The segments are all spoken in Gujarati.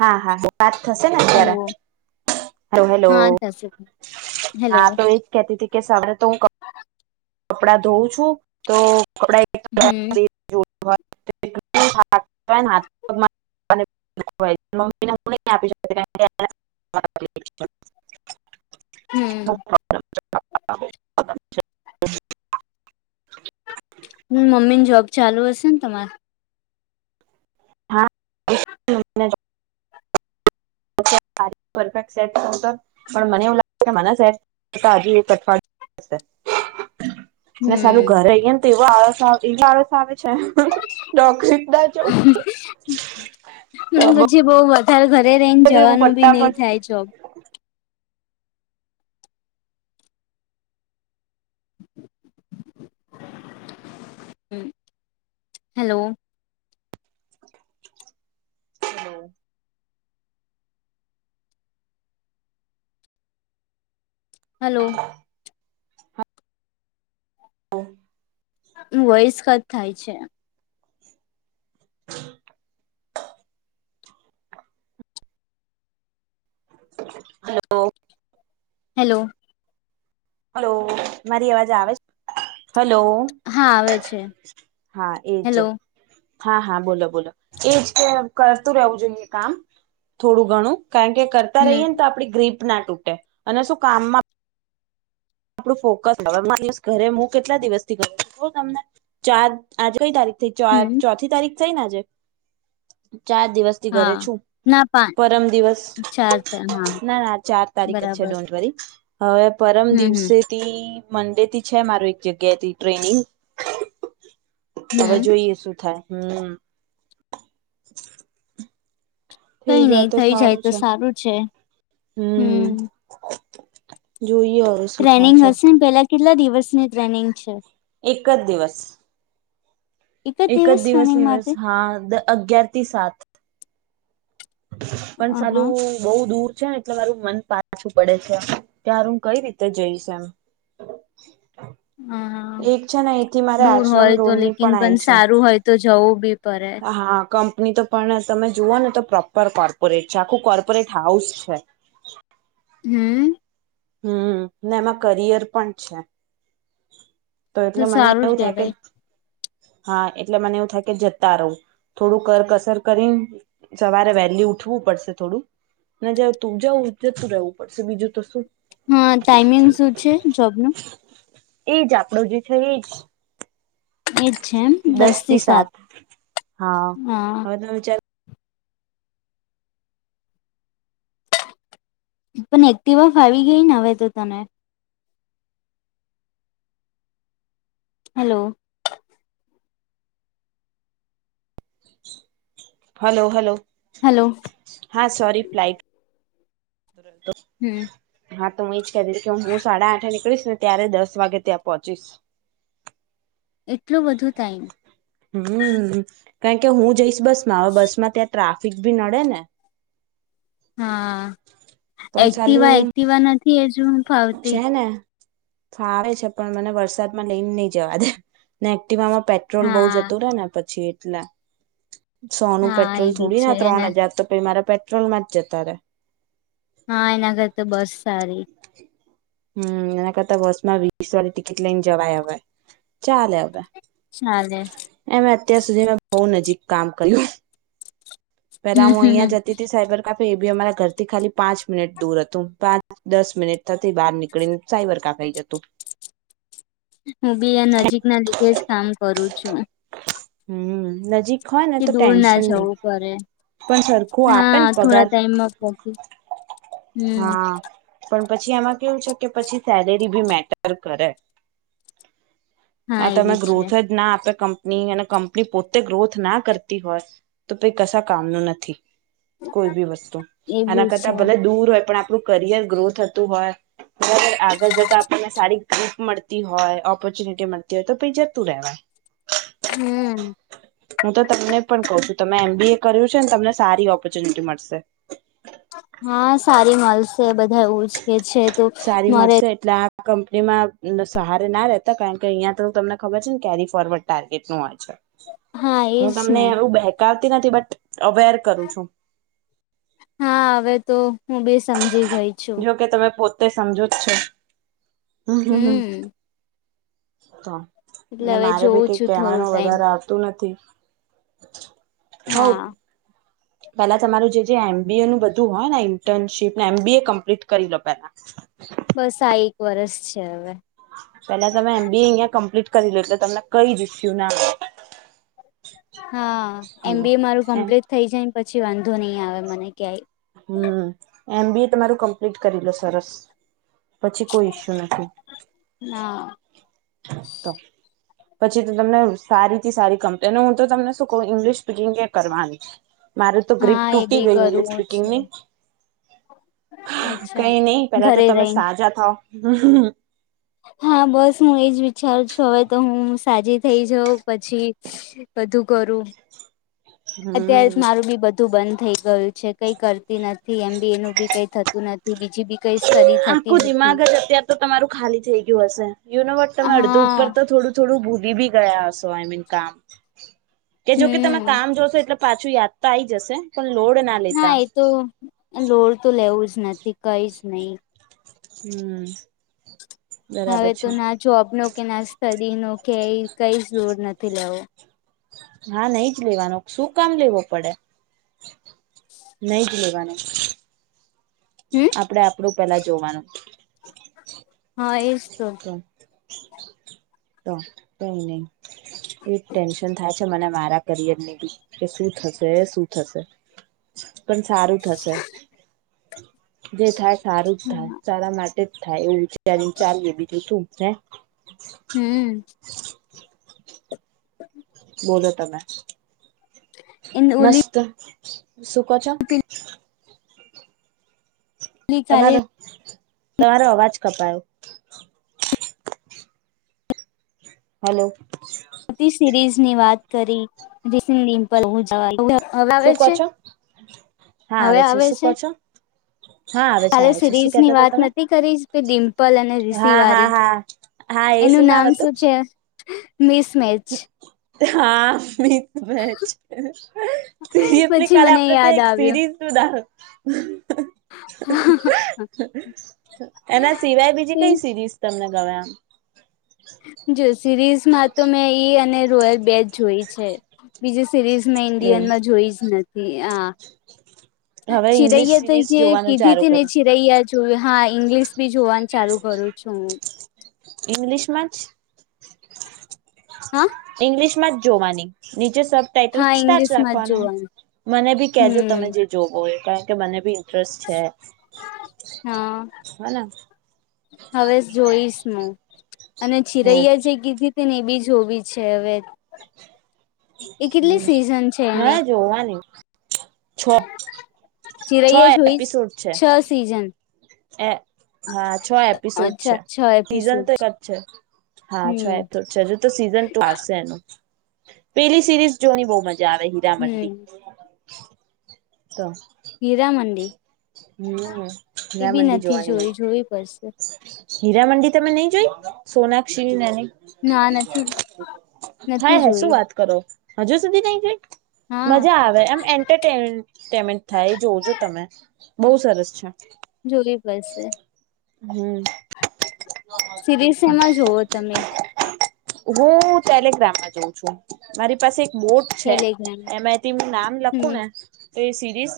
હા હા વાત થશે ને અત્યારે હેલો હ હેલો હા થશે હેલો હા તો એજ કેતી હતીી કે સરે તો હું [inaudible] કપડા ધોવં છું તો કપડા હમ હાથ મમ્મીને હું નહી આપી શક હમ [inaudible] [inaudible] હ મમ્મી ની જોબ ચાલુ હશે ને તમારે હા [inaudible] પરફેક્ટ સેટ પણ મને એવું લાગે કે મને સેટ હજી એક અઠવાડિય ને સારું હમ ઘરે અઈય ને તો એવ આળસ એવી આળસ આવે રોક્ષ દ તો બ પછી બહ વધારે ઘરે રહીને જવાનું બી પર નહીિ થાય ચો હેલો [inaudible] હલો [inaudible] વોઇસ કટ થાય છે [inaudible] [inaudible] હલો હેલો હલો મારી અવાજ આવે છે હલો હા આવે છે હા એજ હેલો હા હા બોલો બોલો એજ કરતું રહેવું જોઈએ કામ થોડું ઘણું કારણ કે કરતા હમ રહીએને તો આપડી ગ્રીપ ના તૂટે અને શું કામમાં આપું ફોકસ ઘરે હું કેટલા દિવસથી ગ છું તમને ચાર આજ કઈ તારીખ ચ હમ ચોથી તારીખ થઈને આજે ચાર દિવસથી ઘરે હા છું ના પા પરમ દિવસ ચાર હા ના ના ચાર તારીખ જ છે બરાબર ડોન્ટ વરી હવે પરમ હમ દિવસ હમ મંડે થી છે માર એક જગ્યાથી ટ્રેનિંગ હવે હમ જોઈએ શું થાય હમ [inaudible] કઈ થઈ નઈ જાય તો થઈ સારું તો છે સારું છે હમ જોઈએ હવે શું થાય ટ્રેનિંગ છે. હશે ને પેલા કેટલા દિવસની ટ્રેનિંગ છે એક જ દિવસ એક જ દિવસ નિિવસ હા અગિયાર થી સાત પણ અ હા. ચાલું બઉુ દૂર છે ને એટલે મારું મન પાછું પડે છે તાર હું કઈ રીતે જઈશ એમ હા હા એક છે ને એથી મારે દૂર આશ્રમ હોય તો રોડની લેકિન પણ આવીય સારું હોય તો જવું બી પડે. છે હા કંપની તો પણ તમે જુઓ ને તો પ્રોપર કોર્પોરેટ છે આખું કોર્પોરેટ હાઉસ છે હમ હમ ને એમાં કરિયર પણ છે તો એટલે મને સારું જ એવું થાય કે કેવાય. હા એટલે મને એવું થાય કે જતા રહો થોડું કરકસર કરી સવારે વહેલી ઉઠવું પડશે થોડું ના જાવ તું જવું જતું રહેવું પડશે બીજું તો શું હા ટાઈમિંગ શું છે જોબ નું એજ આપડો જે છે એજ દસ થી સાત હા હા હવે તો મે વિચાર પણ એક્ટિવા ફાવી ગઈ ને હવે તો તને હેલો હલો હલો હલો હા સોરી પ્લાઇટ [unintelligible] હમ હા તો હું એ જ કહી દઈશ કે હું સાડા આઠે નીકળીશ ને ત્યારે દસ વાગે ત્યાં પહોંચીશ એટલું બધું ટાઈમ હમ કારણ કે હું જઈશ બસ માં હવે બસ માં ત્યાં ટ્રાફિક ભી નડે ને હા પણ એક્ટિવા સાલું એક્ટિવા ફાવતી છે ને ફાવે છે પણ મને વરસાદમાં લઈને નહી જવા દે ને એક્ટિવા માં પેડ પેટ્રોલ બહુ હા જતો રહે ને પછી એટલા સોનું હા એ પેટ્રોલ બી થોડી છે ના ત્રણ એના હજાર તો પછ મારા પેટ્રોલમાં જતા રહેે હા એના કરતાં બસ સારી હમ એના કરતા બસ માં વીસ વાળી ટિકિટ લઈને જવાય હવે ચાલે હવે હા ને એમે અત્યાર સુધી મે બહુ નજીક કામ કર્યું પેલા હું અહિયાં હમ્મ જતી હતી સાયબર કાફે એ બી અમારા ઘરથી ખાલી પાંચ મિનિટ દૂર હતું પાંચ દસ મિનિટ થતી બહાર નીકળીને સાયબરકા ખઈ જતું હું બી નજીક ના લીધે જ કામ કરું છું હમ નજીક હોય ને કે તો દૂર ના ટેન્શન જવું નહી પડે પણ સરખું આપેને હા થોડા પગાર ટાઈમમાં પહોંચી હમ હા પણ પછી એમાં કેવું છે કે પછી સેલેરી ભી મેટર કરે હા હ તમે એવી છે. ગ્રોથ જ ના આપે કં ની અને કંપની પોતે ગ્રોથ ના કરતી હોય તો પહિ કશા કામનું નથી કોઈ બી વસ્તુ આના એવું છે કરતા ભલે દૂર હોય પણ આપણું કરિયર ગ્રો થતું હોય બરાબર આગળ જતા આપણને સારી ગ્રીફ મળતી હોય ઓપોર્ચ્યુનિટી મળતી ત્યારે તો પહિ જતું રહેવાય હમ હું તો તમને પણ કહું છું તમે એમ બી એ કર્યું છે ને તમને સારી ઓપોર્ચ્યુનિટી મળશે હા સારી મળશે બધા એવું જ કે છે તો સારી મારે મળશે એટલે આ કંપનીમાં સહારે ના રહેતા કારણ કે અહીંયા તો તમને ખબર છે ને કેરી ફોરવર્ડ ટારગેટ નું હોય છે હા હું એજ તમને ને એવું બેહેકાવતી નથી બટ અવેર કરું છું હા હવે કે તમે પોતે સમજો જ છો હમ હ હમ એટલે હમમ હવે મારે ભી જોઉં કંઈક છું થોડો કવાનું ટાઈમ વધારે આવતું હું નથી હવ હા પેલા તમારું જે જે એમ બીએ નું બધું હોય ને ઇન્ટર્નશીપ ને એમ બી એ કમ્પ્લીટ કરી લો પેલા બસ આ એક વર્ષ છે હવે પેલા તમે એમ બીએ અહિયા કમ્પ્લીટ કરી લો એટલે તમને કઈ ઇસ્યૂ ના હા એમ હમ બી એ મારું એમ કમ્પ્લીટ થઇ જાયને પછી વાંધો નહી આવે મને ક્યાંય હમ એમ બી એ તમારું કમ્પ્લીટ કરી લો સરસ પછી કોઈ ઈસ્યુ નથી ના. તો. પછી તો તમને સારી થી સારી કંપની અને હું તો તમને શું કહું ઇંગ્લિશ સ્પીકિંગ કે કરવાની. મારું તો ગ્રીપ હા એ તૂટી બી ગય ઇલિશ કરવું સ્પીકિંગ છે ની. અચ્છા કઈ નહીિ પેલા તો ઘરે તમે રહીને સાજા થાવ. હા બસ હું એજ વિચારું છું હવે તો હું સાજી થઈ જાઉં પછી. બધું કરું અત્યારે હમ મારું બી બધું. બંધ થઈ ગયું છે કઈ કરતી નથી એમ બી એનું બી કઈ થતું નથી બીજી બી. કઈ સ્ટડી થતી આખું દિમાગ નથી. જ અત્યાર તો તમારું ખાલી થઈ ગયું હશે યુનોવટ તમે અડધું ઉપર હા તો થોડું થોડું ભૂલી ભી ગયા હસો આઈ મીન કામ કે જોકે તમે હમ કામ જોશો એટલે પાછું યાદ આઈ જશે પણ લોડ ના ના લેતા એ તો લોડ તો લેવું જ નથી કઈ જ નહીિ. હમ. હવે બરાબર તો છે ના જોબ નો કે ના સ્ટડી નો કે કઈ જોર નથી લેવો. હા નઈ જ લેવાનું શું કામ લેવો પડે નઈ જ લેવાનું. હમ આપડે આપડું પેલા જોવાનું. હા એ જ તો. [inaudible] તો કઈ નહી એ ટેન્શન થાય છે મને મારા કરિયર ની બી કે શું થશે શું થશે. પણ સારું થશે જે થાય સારું જ થાય સારા માટે થાય એવું છે્યારે ચા બીજું શું છે. હમ. હ. બોલ તમે એન ઓલી મસ્ત સુકો છો. પેલી કાલે તમારો તમારો અવાજ કપાયો. હલો. સિરીઝ ની વાત કરીપ. [unintelligible] હવે શું કહો છે છો હા હવે આવે શું છે. કહો છો હા આવે છે હાલે આવે છે શું સિરીઝ કેતા ની હતા વાત તમે નથી કરીશ કે ડિમ્પલ અને રીસીિ હા હા વાળી હા. હા એ એનું નામ હતું શું છે મિસમેચ. હા બી બે છે સિરિયસલી પછી કાલે મને આપડે તો યાદ એક સિરીઝ તુંધા. આવ્યું એના સિવાય બીજી કઈ સિરીઝ તમને ગમે આમ જો સિરીઝમાં તો મેં ઈ અને રોયલ બેચ જોઈ છે. બીજી સિરીઝ મેં એવું ઇન્ડિયનમાં જોઈ જ નથી આ હવે ઈંગ્લિશ છિરૈયા તો સિરીઝ જે જોવાનું કીધી ચાલુ હતી ને કરો છિરૈયા. જો હા ઇંગ્લિશ બી જોવાનું ચાલુ કરું છું હું. ઇંગલિશ માછ. હા ઈંગ્લિશ માં જ જોવાની નીચે શબ. ટાઇટલ હા સ્ટાર ઈંગ્લિશમાં જ રાખવાનું જોવાનું મને બી કેજો હમ તમે જે જોબો એ કારણ કે મને બી ઇન્ટરેસ્ટ છે હા હોને હવે જોઈશ ન અને હો છીરૈયા છે કીધી ને એ બી જોવીી છે હવે એ કેટલી સિઝન છે એની જોવાની. છો. ચીરાૈએ જોઈ છે છો સિઝન એ હા છ એપિસોડ છે અચ્છા છ સીઝન એપિસોડ તો એક જ છે. હા છે એ હમ તો છે હજુ તો સીઝન ટુ આવશે એનું પેલી સિરીઝ જોની બહુ મજા આવે હીરા હમ મંડી તો હીરામંડી હમ ના મડી જોવાની મળ જો પડશે હીરા મંડી તમે નહી જોઈ સોનાક્ષી એની ના નથી હા નથી હે જોઈ શું વાત કરો? હજુ સુધી નઈ ગઈ હા મજા આવે એમ એન્ટરટેમે પેમેન્ટ થાય એ જોવ છો તમે બહુ સરસ છે જુ હમ સિરીઝ એમાં જોવો તમે હું તેલગ્રામમાં જઉં છું મારી પાસે એક બોટ છે ટેલિગ્રામ એમાંથી હું નામ લખું હમ ને તો એ સિરીઝ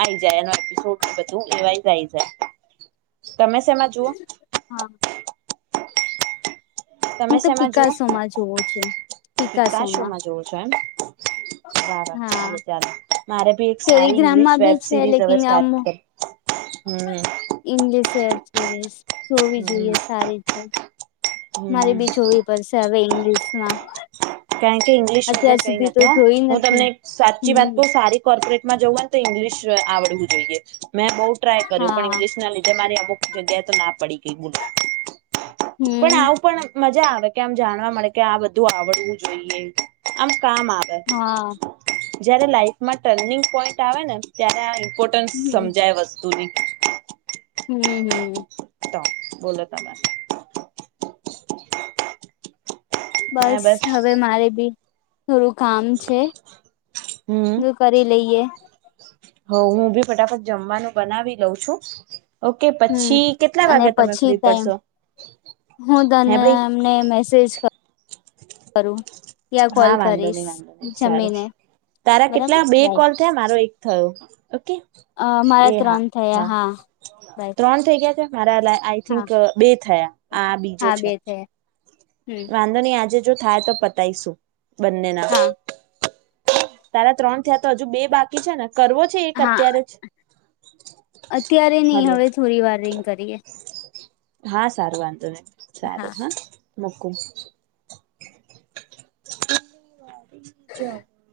આઈ જાય એ એપિસોડ બધું એવાય જ આવી જાય તમે શેમાં જુઓ હા તમે હું તો શેમાં જુવઓ પિકાસોમાં જોઉં છું કેટલા પિકાસોમાં શોમાં જોવ છો એમ બાર ચ હા ચલે મારે ભી એક સારી ઇંગ્લિશ ટેલિગ્રામમાં બી વેબ છે સિરીઝ હવે લેકિન સ્ટાર્ટ કરી હમ ઇંગલિેર રસ જોવી જોઈએ હમ સારી છે મારે હમ બી જોવી પડશે હવે ઇંગ્લિશમાં કારણ કે ઈંગ્લિશ વગર કઈ જોઈ નથી હું નથી તમને સાચી વાત હમ કહ સારી કોર્પોરેટમાં જવું ને તો ઇંગ્લિશ આવડવું જોઈએ મેં બઉુ ટ્રાય કર્યું પણ હા ઇંગ્લિશ ના લીધે મારી આ બુક ગે તો ના પડી ગઈ બલ પણ હમ આવું પણ મજા આવે કે આમ જાણવા મળે કે આ બધું આવડવું જોઈએ આમ કામ આવે હા જયારે લાઈફમાં ટર્નિંગ પોઈન્ટ આવેને ત્યારે પ હમ સમજાય વસ્તુની હમ હમ તો બોલો તમામે બસ હવે મારે બી થોડું કામ છે બધું કરી લઈએ હ હું બી ફટાફટ જમવાનું બનાવી લઉં છું ઓકે હમ પછી કેટલા અને વાગે તમે પછી ફ્રી ટાઈમ પડશો હે ભાઈ તમ મેસેજ કરું ત્યાં કોલ હા વાંધો કરીશ નહી વાંધો નહી સારું જમીને તારા બરાબર કેટલા બે કોલ થયા મારો એક થયો ઓકે અ મારા એ હા ત્રણ થયા હા બાય ત્રણ થઇ ગયા છે મારા લ આઈ હા થિંક બે થયા આ હા બે છે હમ કંદોની આજે જો થાય તો પતાયશું બંનેના હા તારા ત્રણ થયા તો હજુ બે બાકી છે ને કરવો છે એક હા અત્યારે જ અત્યારે નહી હલો હવે થોડી વાર રિંગ કરીએ હા સારું વાંધો નહી સારું હા મૂકું [unintelligible]